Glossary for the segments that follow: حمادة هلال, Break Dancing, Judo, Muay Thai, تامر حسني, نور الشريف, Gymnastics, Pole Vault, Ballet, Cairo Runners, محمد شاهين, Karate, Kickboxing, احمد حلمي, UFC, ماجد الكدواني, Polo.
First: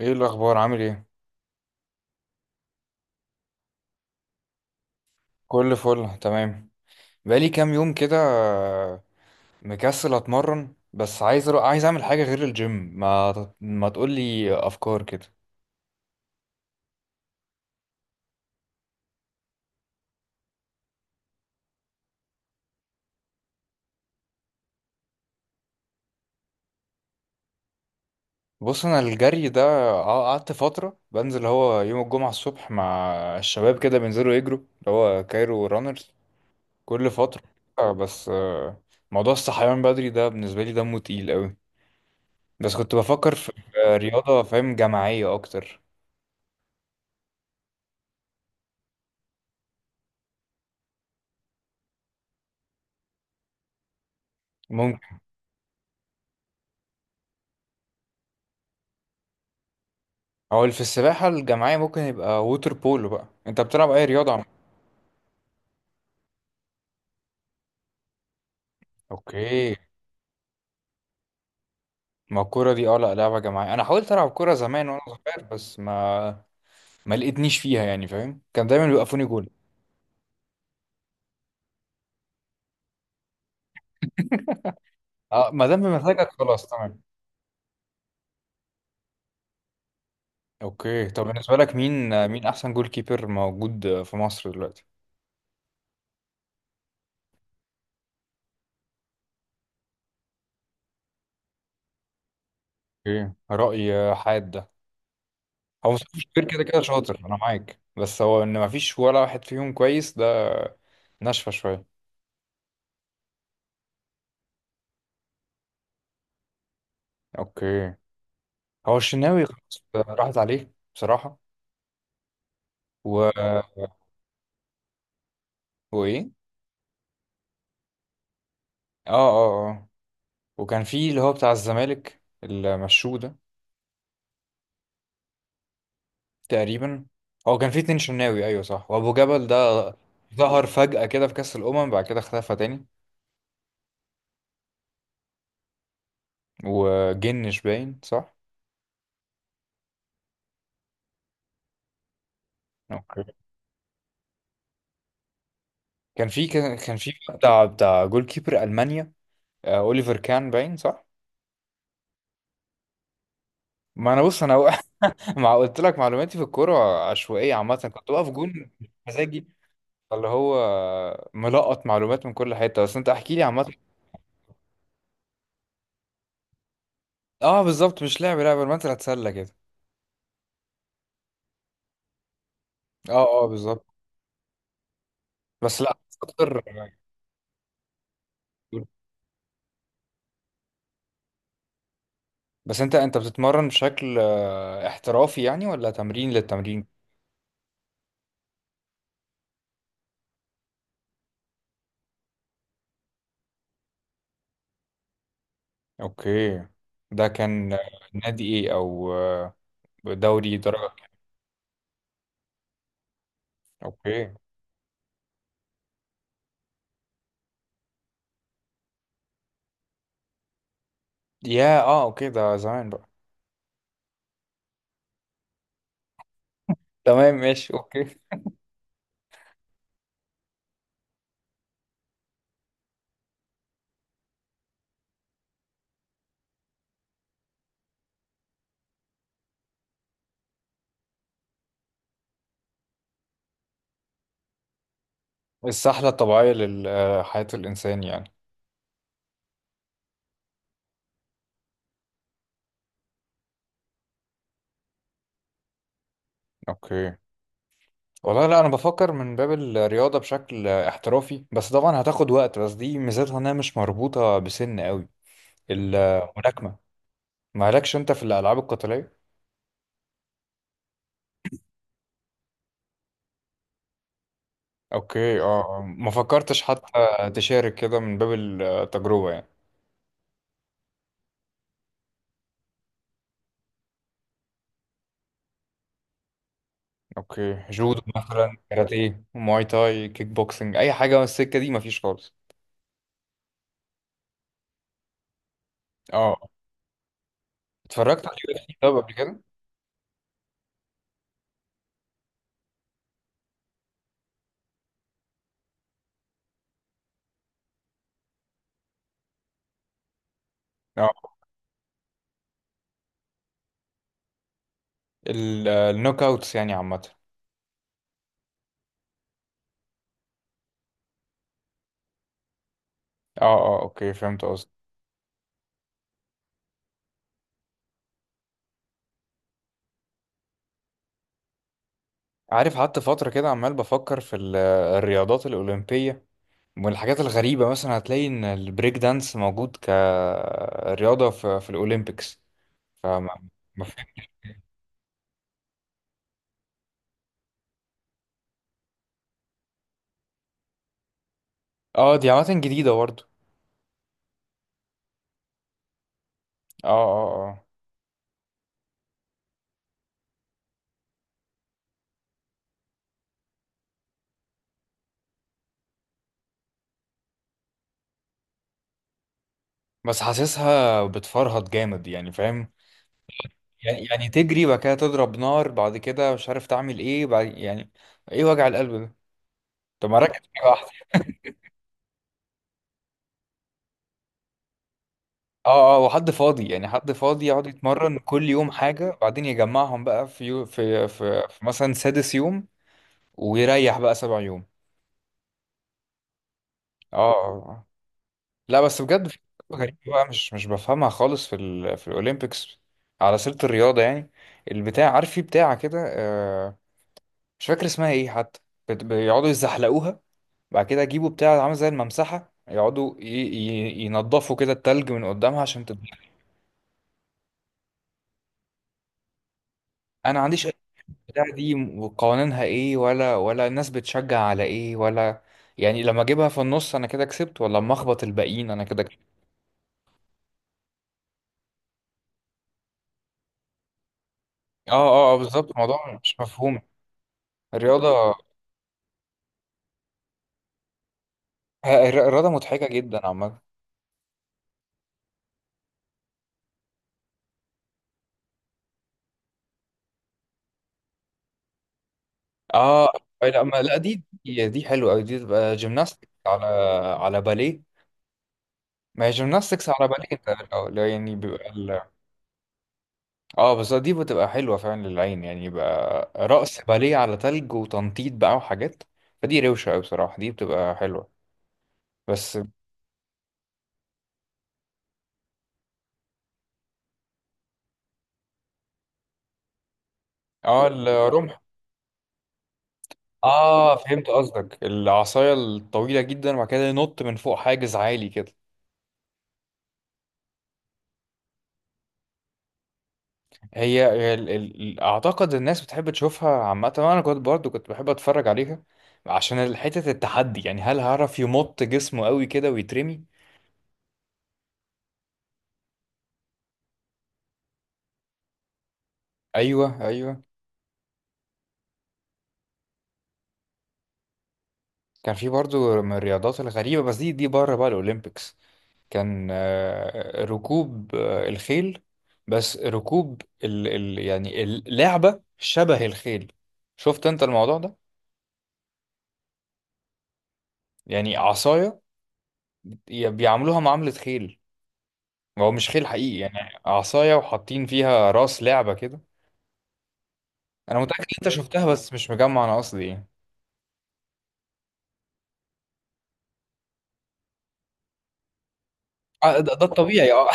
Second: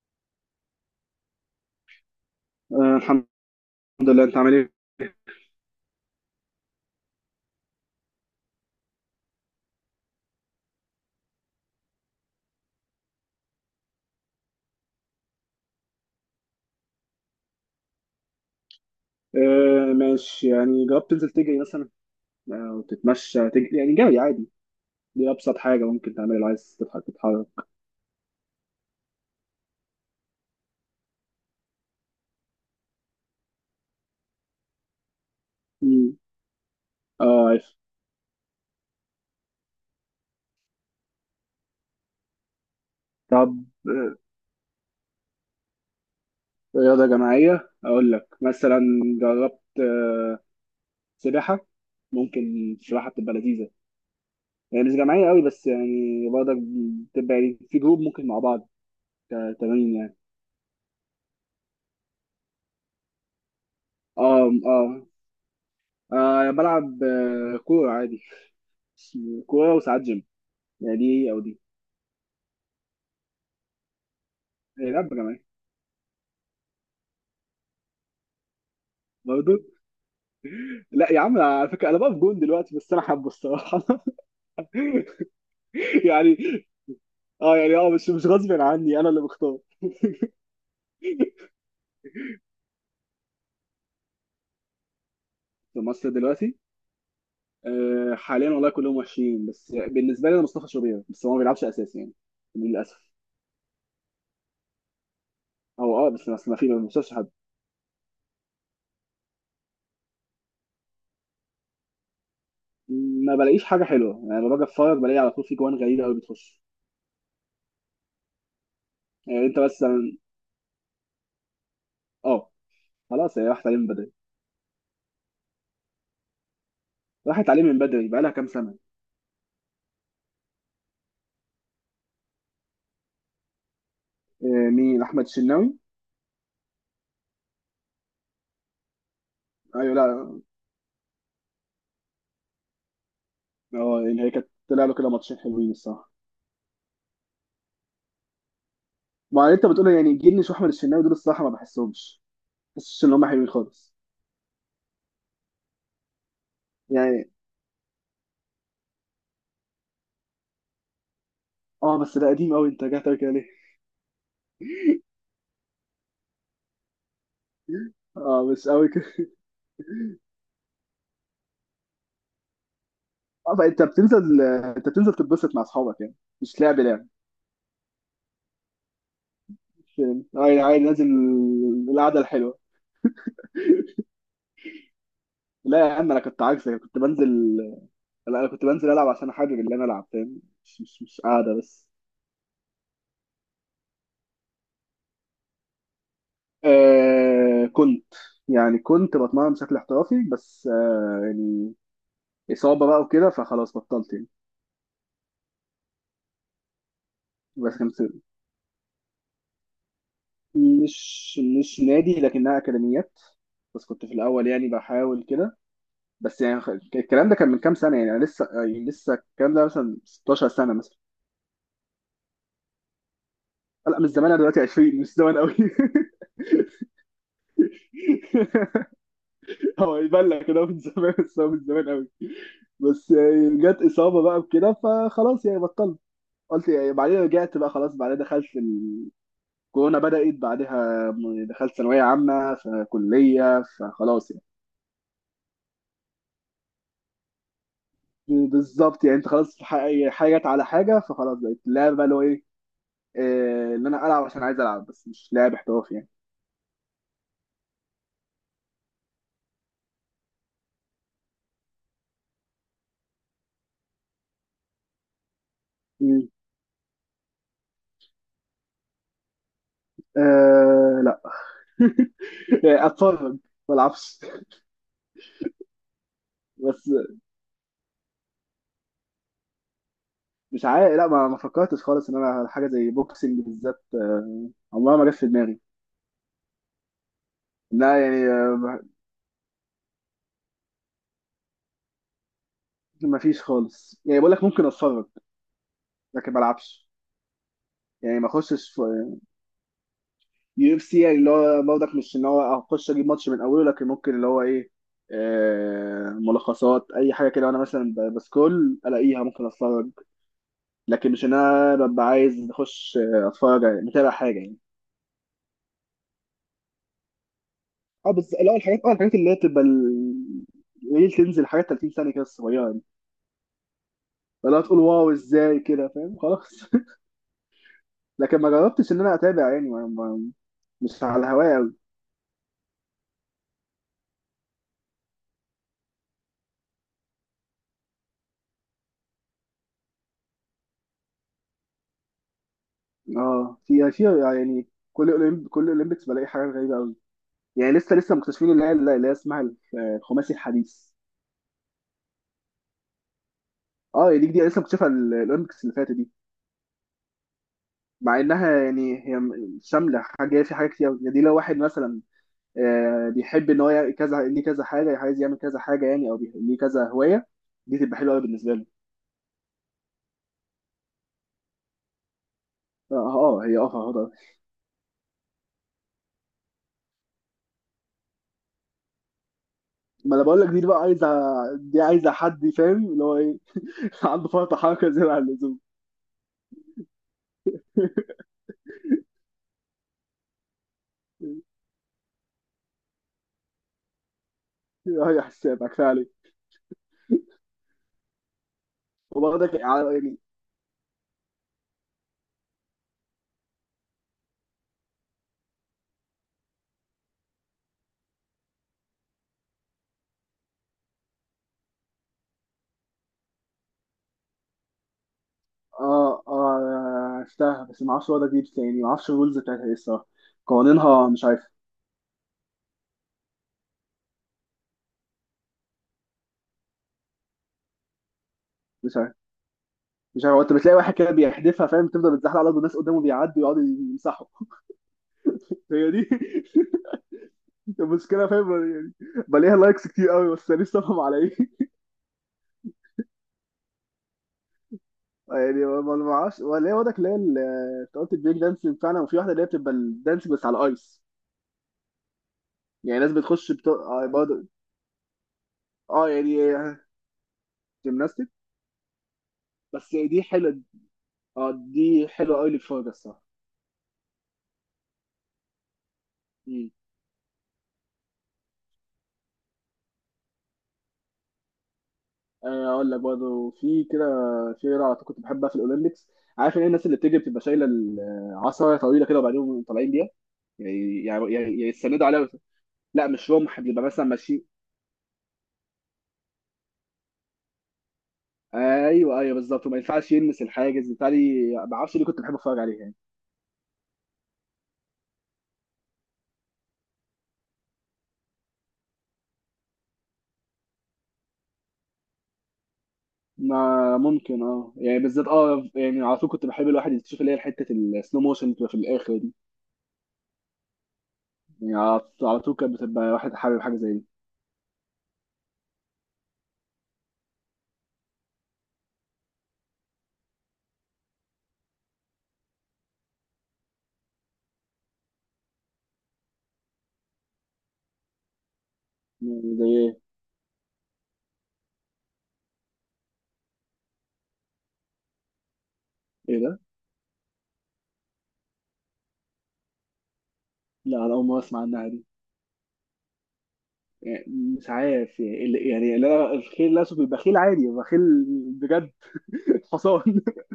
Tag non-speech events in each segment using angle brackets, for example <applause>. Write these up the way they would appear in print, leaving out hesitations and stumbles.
ايه الاخبار، عامل ايه؟ آه الحمد لله، انت عامل ايه؟ كل فل تمام. بقالي كام يوم كده، مكسل اتمرن، بس عايز اعمل حاجه غير الجيم. ما ما تقولي افكار كده. آه ماشي، يعني جربت تنزل تجري مثلا او تتمشى تجري، يعني جري عادي. دي ابسط حاجه ممكن تعملها لو عايز تضحك تتحرك. بص، انا الجري ده، قعدت فتره بنزل، هو يوم الجمعه الصبح مع الشباب كده بينزلوا يجروا اللي هو كايرو رانرز مم. كل فتره. اه عارف. بس موضوع الصحيان بدري ده بالنسبه لي دمه تقيل قوي. بس كنت بفكر في طب في آه، رياضه، فاهم، جماعيه اكتر. رياضه جماعيه اقول لك مثلا، جربت سباحه؟ ممكن السباحه بتبقى لذيذه. يعني مش ممكن. جماعيه قوي، بس يعني برضك بتبقى يعني في جروب ممكن مع بعض تمارين يعني. هو اللي في السباحة الجماعية ممكن يبقى ووتر بولو. بقى انت بتلعب اي رياضة، عم؟ اه اه. بلعب كورة عادي. كورة اوكي. وساعات جيم، يعني دي أو دي. ما الكورة دي، اه، لا لعبة جماعية، انا حاولت العب كورة زمان وانا هيلعب جماعي صغير، بس ما لقيتنيش فيها، يعني فاهم، كان دايما بيوقفوني جول. برضه. لا يا عم، على فكره انا بقف جون دلوقتي، بس انا حابه الصراحه. <laughs> اه، ما دام بمزاجك يعني خلاص تمام. اه، يعني اه مش غصب عني، انا اللي بختار. اوكي، طب بالنسبة لك مين احسن جول كيبر موجود في مصر دلوقتي؟ في مصر دلوقتي؟ آه حاليا والله كلهم وحشين، بس بالنسبه لي انا مصطفى شوبير، بس هو ما بيلعبش اساسي يعني، للاسف. اوكي، رأي حاد ده. او هو اه، مصطفى بس شوبير بس ما كده في، كده ما بشوفش شاطر، حد. انا معاك، بس هو ان ما فيش ولا واحد فيهم كويس، ده ناشفة شوية. ما بلاقيش حاجه حلوه يعني، لما باجي اتفرج بلاقي على طول في جوان غريبه قوي بتخش. اوكي. هو يعني الشناوي انت خلاص مثلا. راحت عليه بصراحة. اه. و. خلاص هي راحت عليه من بدري، وايه. راحت عليه من بدري، بقى لها كام سنه. اه اه اه. وكان في اللي هو بتاع الزمالك اللي مشوه ده. آه، مين احمد الشناوي؟ تقريبا. هو كان في اتنين شناوي، ايوه صح، وابو جبل ده ايوه، لا. ظهر فجأة كده في كأس الأمم، بعد كده اختفى تاني. اه يعني هي كانت طلع له كده ماتشين حلوين الصراحه. وجنش باين صح. ما انت بتقول يعني جنش واحمد الشناوي، دول الصراحه ما بحسهمش، ما بحسش ان اوكي، هم حلوين خالص. كان في يعني بتاع جول كيبر ألمانيا. اوليفر كان باين صح. اه، بس ده قديم قوي، انت جاي تقول كده ليه؟ ما انا، بص انا، <laughs> مع قلت لك معلوماتي في الكوره عشوائيه عامه، كنت بقف اه مش جون قوي كده. مزاجي، اللي هو ملقط معلومات من كل حته. بس انت احكي لي اه عامه. بقى انت بتنزل، انت بتنزل تتبسط مع اصحابك يعني، مش لعب لعب. اه بالظبط، مش لعب لعب، المثل هتسلى كده. مش- اه يعني عادي نازل، القعده الحلوه. اه اه بالظبط، لا بس يا لا عم، انا كنت اكتر. عكسك، كنت بنزل. لا انا كنت بنزل العب عشان حابب اللي انا العب، فاهم؟ مش قاعده بس. بس انت بتتمرن بشكل احترافي، يعني، ولا تمرين للتمرين؟ آه كنت، يعني كنت بتمرن بشكل احترافي، بس آه يعني إصابة بقى وكده، فخلاص بطلت يعني. اوكي، ده كان بس كنت، نادي ايه، او دوري درجة إيه؟ مش نادي، لكنها أكاديميات. بس كنت في اوكي. الأول يعني بحاول كده. بس يعني الكلام ده كان من كام سنة يعني، أنا لسه يعني، لسه الكلام ده مثلا 16 سنة مثلا. يا اه اوكي، ده زمان بقى. لا مش زمان، أنا دلوقتي 20، مش زمان قوي. <laughs> تمام، ماشي، اوكي. هو يبان لك كده من زمان، بس هو من زمان قوي. بس يعني جت إصابة بقى وكده، فخلاص يعني بطلت، قلت يعني بعدين رجعت بقى. خلاص بعدين دخلت، كورونا بدأت بعدها، دخلت ثانوية عامة فكلية، فخلاص يعني. السحلة الطبيعية لحياة الانسان يعني. بالظبط يعني، انت خلاص حاجات على حاجة، فخلاص بقت اللعبة بقى اللي هو ايه، آه، ان انا العب عشان عايز العب، بس مش لاعب احترافي يعني. اوكي. والله لا، انا بفكر من باب الرياضة بشكل احترافي، بس طبعا هتاخد وقت، بس دي ميزتها انها مش مربوطة بسن قوي. مم. الملاكمة. مالكش انت في الألعاب القتالية؟ آه لا. <laughs> اتفرج، ما العبش. اوكي. اه. آه. ما فكرتش حتى بس تشارك كده من باب التجربة يعني. مش عارف، لا ما، فكرتش خالص ان انا حاجة زي بوكسنج بالذات، آه، عمرها ما جت في دماغي. اوكي، جودو لا يعني مثلا، آه، ما، كاراتيه، مواي تاي، كيك بوكسنج، اي حاجة من السكة دي مفيش خالص؟ ما فيش خالص، يعني بقول لك ممكن اتفرج لكن ما اه، العبش. يعني اتفرجت ما على يو اف اخشش سي طب قبل كده؟ يو اف سي، يعني اللي هو برضك مش ان هو هخش اجيب ماتش من اوله، لكن ممكن اللي هو ايه، آه، ملخصات اي حاجه كده، وانا مثلا بسكرول الاقيها ممكن اتفرج، لكن اه، مش ان انا ببقى عايز اخش، آه، اتفرج يعني، متابع حاجه يعني. النوك اوتس يعني عامة. اه بس لا، الحاجات اه الحاجات اللي هي بتبقى قليل، تنزل حاجات 30 ثانيه كده صغيره يعني، اه اه، اوكي، فهمت فلا قصدي. تقول واو ازاي كده، فاهم؟ خلاص. <laughs> لكن ما جربتش ان انا اتابع يعني، مش على الهوايه قوي. عارف، قعدت فترة كده عمال بفكر في الرياضات الأولمبية والحاجات الغريبة، مثلا هتلاقي إن البريك دانس موجود كرياضة في الأولمبيكس. فما اه ما في في في- يعني، كل اولمبيكس بلاقي حاجات غريبه قوي. يعني لسه، لسه مكتشفين اللي هي، اللي هي اسمها الخماسي الحديث. اه، دي عامة جديدة برضه. اه يعني دي جديده، لسه مكتشفه الاولمبيكس اللي فاتت دي. اه اه اه. مع انها يعني هي شامله حاجه، في حاجات كتير أوي. يعني دي لو واحد مثلا آه، بيحب ان هو يعمل كذا، ليه كذا حاجه عايز يعمل كذا حاجه يعني، او ليه كذا هوايه، دي تبقى حلوه قوي بالنسبه له. بس حاسسها بتفرهد جامد يعني، فاهم، اه آه، آه، هي اه يعني فرهضه. يعني تجري بعد كده تضرب نار بعد كده مش عارف تعمل ايه بعد، يعني ايه وجع القلب ده؟ طب ما ما انا ركز بقول في لك، حاجة دي بقى واحدة. عايزه، دي عايزه حد فاهم اللي هو ايه، <laughs> عنده فرط حركه زياده عن اللزوم. اه اه، وحد فاضي يعني، حد فاضي يقعد يتمرن <laughs> كل يوم حاجة، بعدين يجمعهم بقى في يو في في, في مثلا سادس يوم، ويريح بقى سبع يوم. هي حسابك فعلا. اه، آه، آه. لا بس بجد، في وبرضك حاجة غريبة يعني بقى مش بفهمها خالص في الأولمبيكس، على سيرة الرياضة يعني. البتاع، عارف، في بتاعة كده، مش فاكر اسمها ايه حتى، بيقعدوا يزحلقوها، بعد كده يجيبوا بتاع عامل زي الممسحة يقعدوا ينضفوا كده التلج من قدامها عشان اه تتزحلق. اه. عرفتها، بس ما اعرفش وضع دي تاني، ما اعرفش الرولز بتاعتها ايه الصراحه، أنا ما عنديش أي قوانينها مش بتاع عارف. دي، وقوانينها ايه، ولا الناس بتشجع على ايه، ولا يعني لما اجيبها في النص انا كده كسبت، ولا لما اخبط الباقيين انا مش كده عارف كسبت. مش عارف انت بتلاقي واحد كده بيحدفها فاهم، تفضل بتزحلق على الارض والناس قدامه بيعدوا يقعدوا يمسحوا. اه اه، آه، بالظبط، <laughs> هي دي. الموضوع مش مفهوم. <laughs> المشكله الرياضة فاهم يعني، بلاقيها لايكس كتير قوي، بس انا لسه فاهم على ايه. <laughs> الرياضة مضحكة جدا عامة. يعني ما ما اعرفش، ولا هي وضعك اللي هي انت قلت البريك دانسينج فعلا، وفي واحده اللي هي بتبقى الدانسينج بس على الايس. يعني اه ناس بتخش لا، ما، لا، اه دي برضه دي دي حلوة أوي، دي تبقى اه. جيمناستكس يعني على باليه. جيمناستيك، ما هي جيمناستكس بس على دي باليه، ده حلوه. لا لا، يعني اه بيبقى دي حلوه قوي للفرجه الصراحه. اه بس دي بتبقى حلوة فعلا للعين، يعني يبقى رقص باليه على تلج وتنطيط بقى وحاجات، فدي روشة أوي بصراحة، دي بتبقى حلوة بس. آه، اقول لك برضه، في كده شيرة على طول كنت بحبها في الاولمبيكس، عارف ان هي الناس اللي بتيجي بتبقى شايله العصايه طويله كده، وبعدين طالعين بيها اه، يعني، يعني الرمح. يستندوا عليها. لا مش رمح، بيبقى اه، مثلا فهمت ماشيين. قصدك، العصاية الطويلة جدا وبعد كده ينط من فوق حاجز عالي كده. ايوه ايوه بالظبط، وما ينفعش يلمس الحاجز، بالتالي ما اعرفش ليه كنت بحب اتفرج عليها يعني. هي ال... ال... ال- اعتقد الناس بتحب تشوفها عامه، وانا كنت برضو بحب اتفرج عليها عشان حته التحدي، يعني هل هعرف يمط جسمه قوي كده ويترمي. ما ممكن اه، يعني بالذات اه، يعني على طول كنت بحب الواحد يشوف اللي هي حته السلو موشن بتبقى في الاخر دي. ايوه ايوه. يعني على طول كانت بتبقى واحد حابب حاجه زي دي. كان في برضو من الرياضات الغريبه، بس دي بره بقى الاولمبيكس، كان ركوب الخيل، بس ركوب يعني اللعبه شبه الخيل. شفت انت الموضوع ده؟ يعني زي ايه؟ يعني عصايه بيعاملوها معامله خيل، هو مش خيل حقيقي، ايه ده؟ يعني عصاية وحاطين فيها راس لعبة كده. أنا لا انا متأكد اول إن مره أنت اسمع شفتها عنها دي. بس مش مجمع أنا قصدي إيه. يعني مش عارف يعني يعني الخيل الاسود بيبقى خيل عادي، بيبقى خيل بجد، آه، ده حصان. الطبيعي، أه.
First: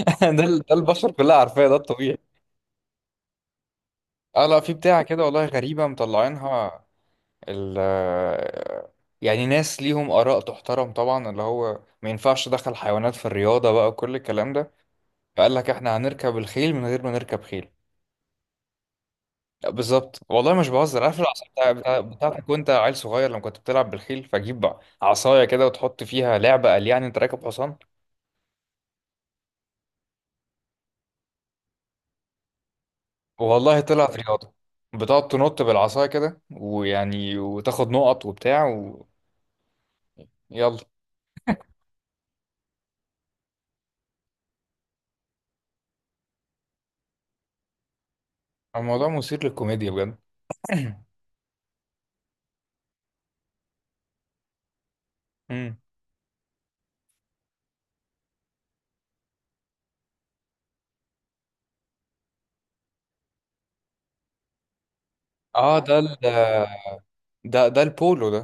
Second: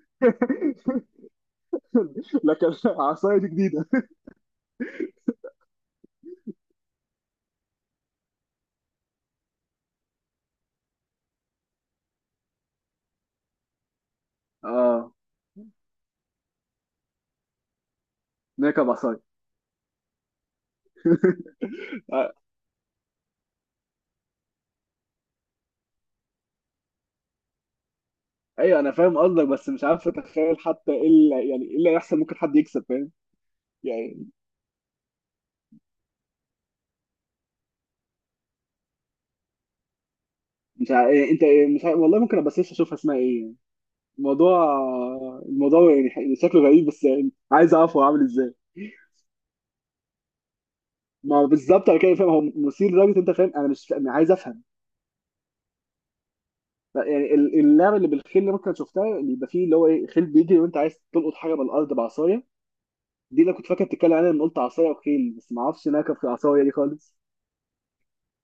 <laughs> ده <laughs> البشر كلها عارفاه، ده الطبيعي. لكن عصايه دي جديده. أه لا، في بتاعة كده، والله غريبة مطلعينها. ال يعني ناس ليهم آراء تحترم طبعا اللي هو ما ينفعش دخل حيوانات في الرياضة بقى، وكل الكلام ده، اه فقال لك إحنا هنركب الخيل من غير ما نركب خيل. نركب عصايه. بالظبط، والله مش بهزر، عارف العصا بتاع <laughs> آه، بتاعتك وانت عيل صغير لما كنت بتلعب بالخيل؟ فجيب عصايه كده وتحط فيها لعبه، قال يعني انت راكب حصان. ايوه انا فاهم قصدك، بس مش عارف اتخيل حتى ايه اللي، يعني ايه اللي هيحصل، ممكن حد يكسب فاهم والله طلعت يعني. رياضه، بتقعد تنط بالعصايه كده، ويعني وتاخد نقط وبتاع. ويلا. مش ع... يعني انت، مش ع... والله ممكن ابقى سيرش اشوفها اسمها ايه يعني. الموضوع، الموضوع يعني شكله غريب، بس يعني عايز اعرف هو عامل ازاي. الموضوع مثير للكوميديا بجد. ما هو بالظبط، انا كده فاهم هو مثير لدرجه، انت فاهم انا مش أنا عايز افهم. امم. لا يعني اللعبه اللي بالخيل اللي ممكن شفتها، اللي يبقى فيه اللي هو ايه، خيل بيجري وانت عايز تلقط حاجه من الارض بعصايه. دي اللي كنت فاكر بتتكلم عنها لما قلت عصايه وخيل، بس ما اه، اعرفش ده انها كانت في العصايه دي خالص. ده البولو ده.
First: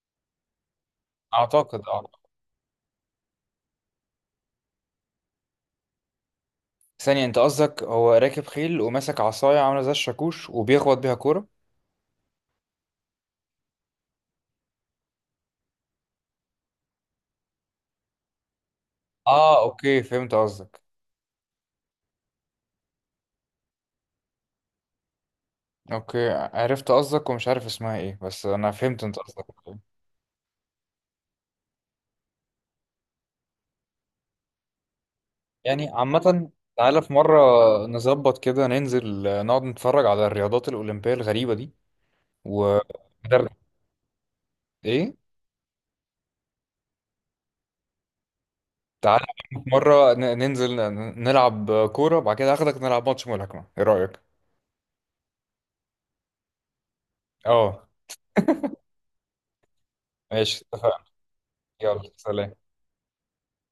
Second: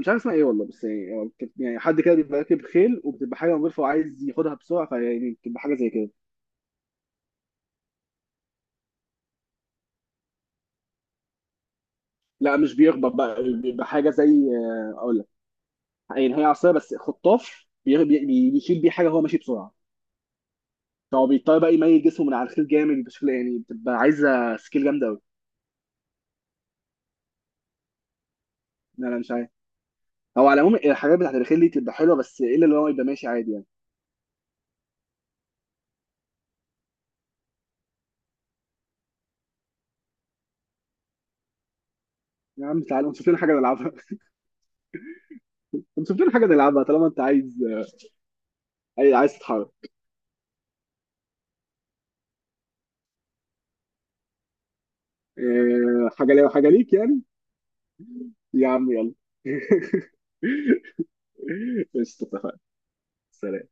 مش عارف اسمها ايه والله، بس يعني هو يعني اعتقد، حد اه. كده بيبقى راكب خيل، وبتبقى حاجه مغلفه وعايز ياخدها بسرعه، فيعني بتبقى حاجه زي كده. ثانيه، انت قصدك هو راكب خيل وماسك عصايه عامله زي الشاكوش وبيخبط بيها كوره؟ لا مش بيخبط بقى، بيبقى حاجه زي، آه، اقول لك، يعني هي عصايه بس خطاف، بيشيل بيه حاجه هو ماشي اه بسرعه. اوكي، فهمت قصدك. فهو بيضطر بقى يميل جسمه من على الخيل جامد بشكل يعني، بتبقى عايزه سكيل جامده قوي. اوكي، عرفت قصدك ومش عارف اسمها ايه، بس انا فهمت لا انت لا مش قصدك عارف. إيه. هو على العموم الحاجات بتاعت الخيل دي تبقى حلوه، بس الا اللي هو يبقى ماشي عادي يعني. يعني عامة، تعالى في مرة نظبط كده ننزل، نقعد نتفرج على الرياضات الأولمبية الغريبة دي. يا و عم تعالى نشوف لنا حاجه ندرب- نلعبها. ايه، <laughs> نشوف لنا حاجه نلعبها طالما انت عايز، تعالى عايز في تتحرك. مرة ننزل نلعب كورة، بعد كده هاخدك نلعب ماتش ملاكمة، ايه رأيك؟ إيه، حاجه ليا وحاجه ليك يعني. اه يا عم يلا. ماشي، اتفقنا. <laughs> يلا قشطة، سلام. اتفقنا. سلام.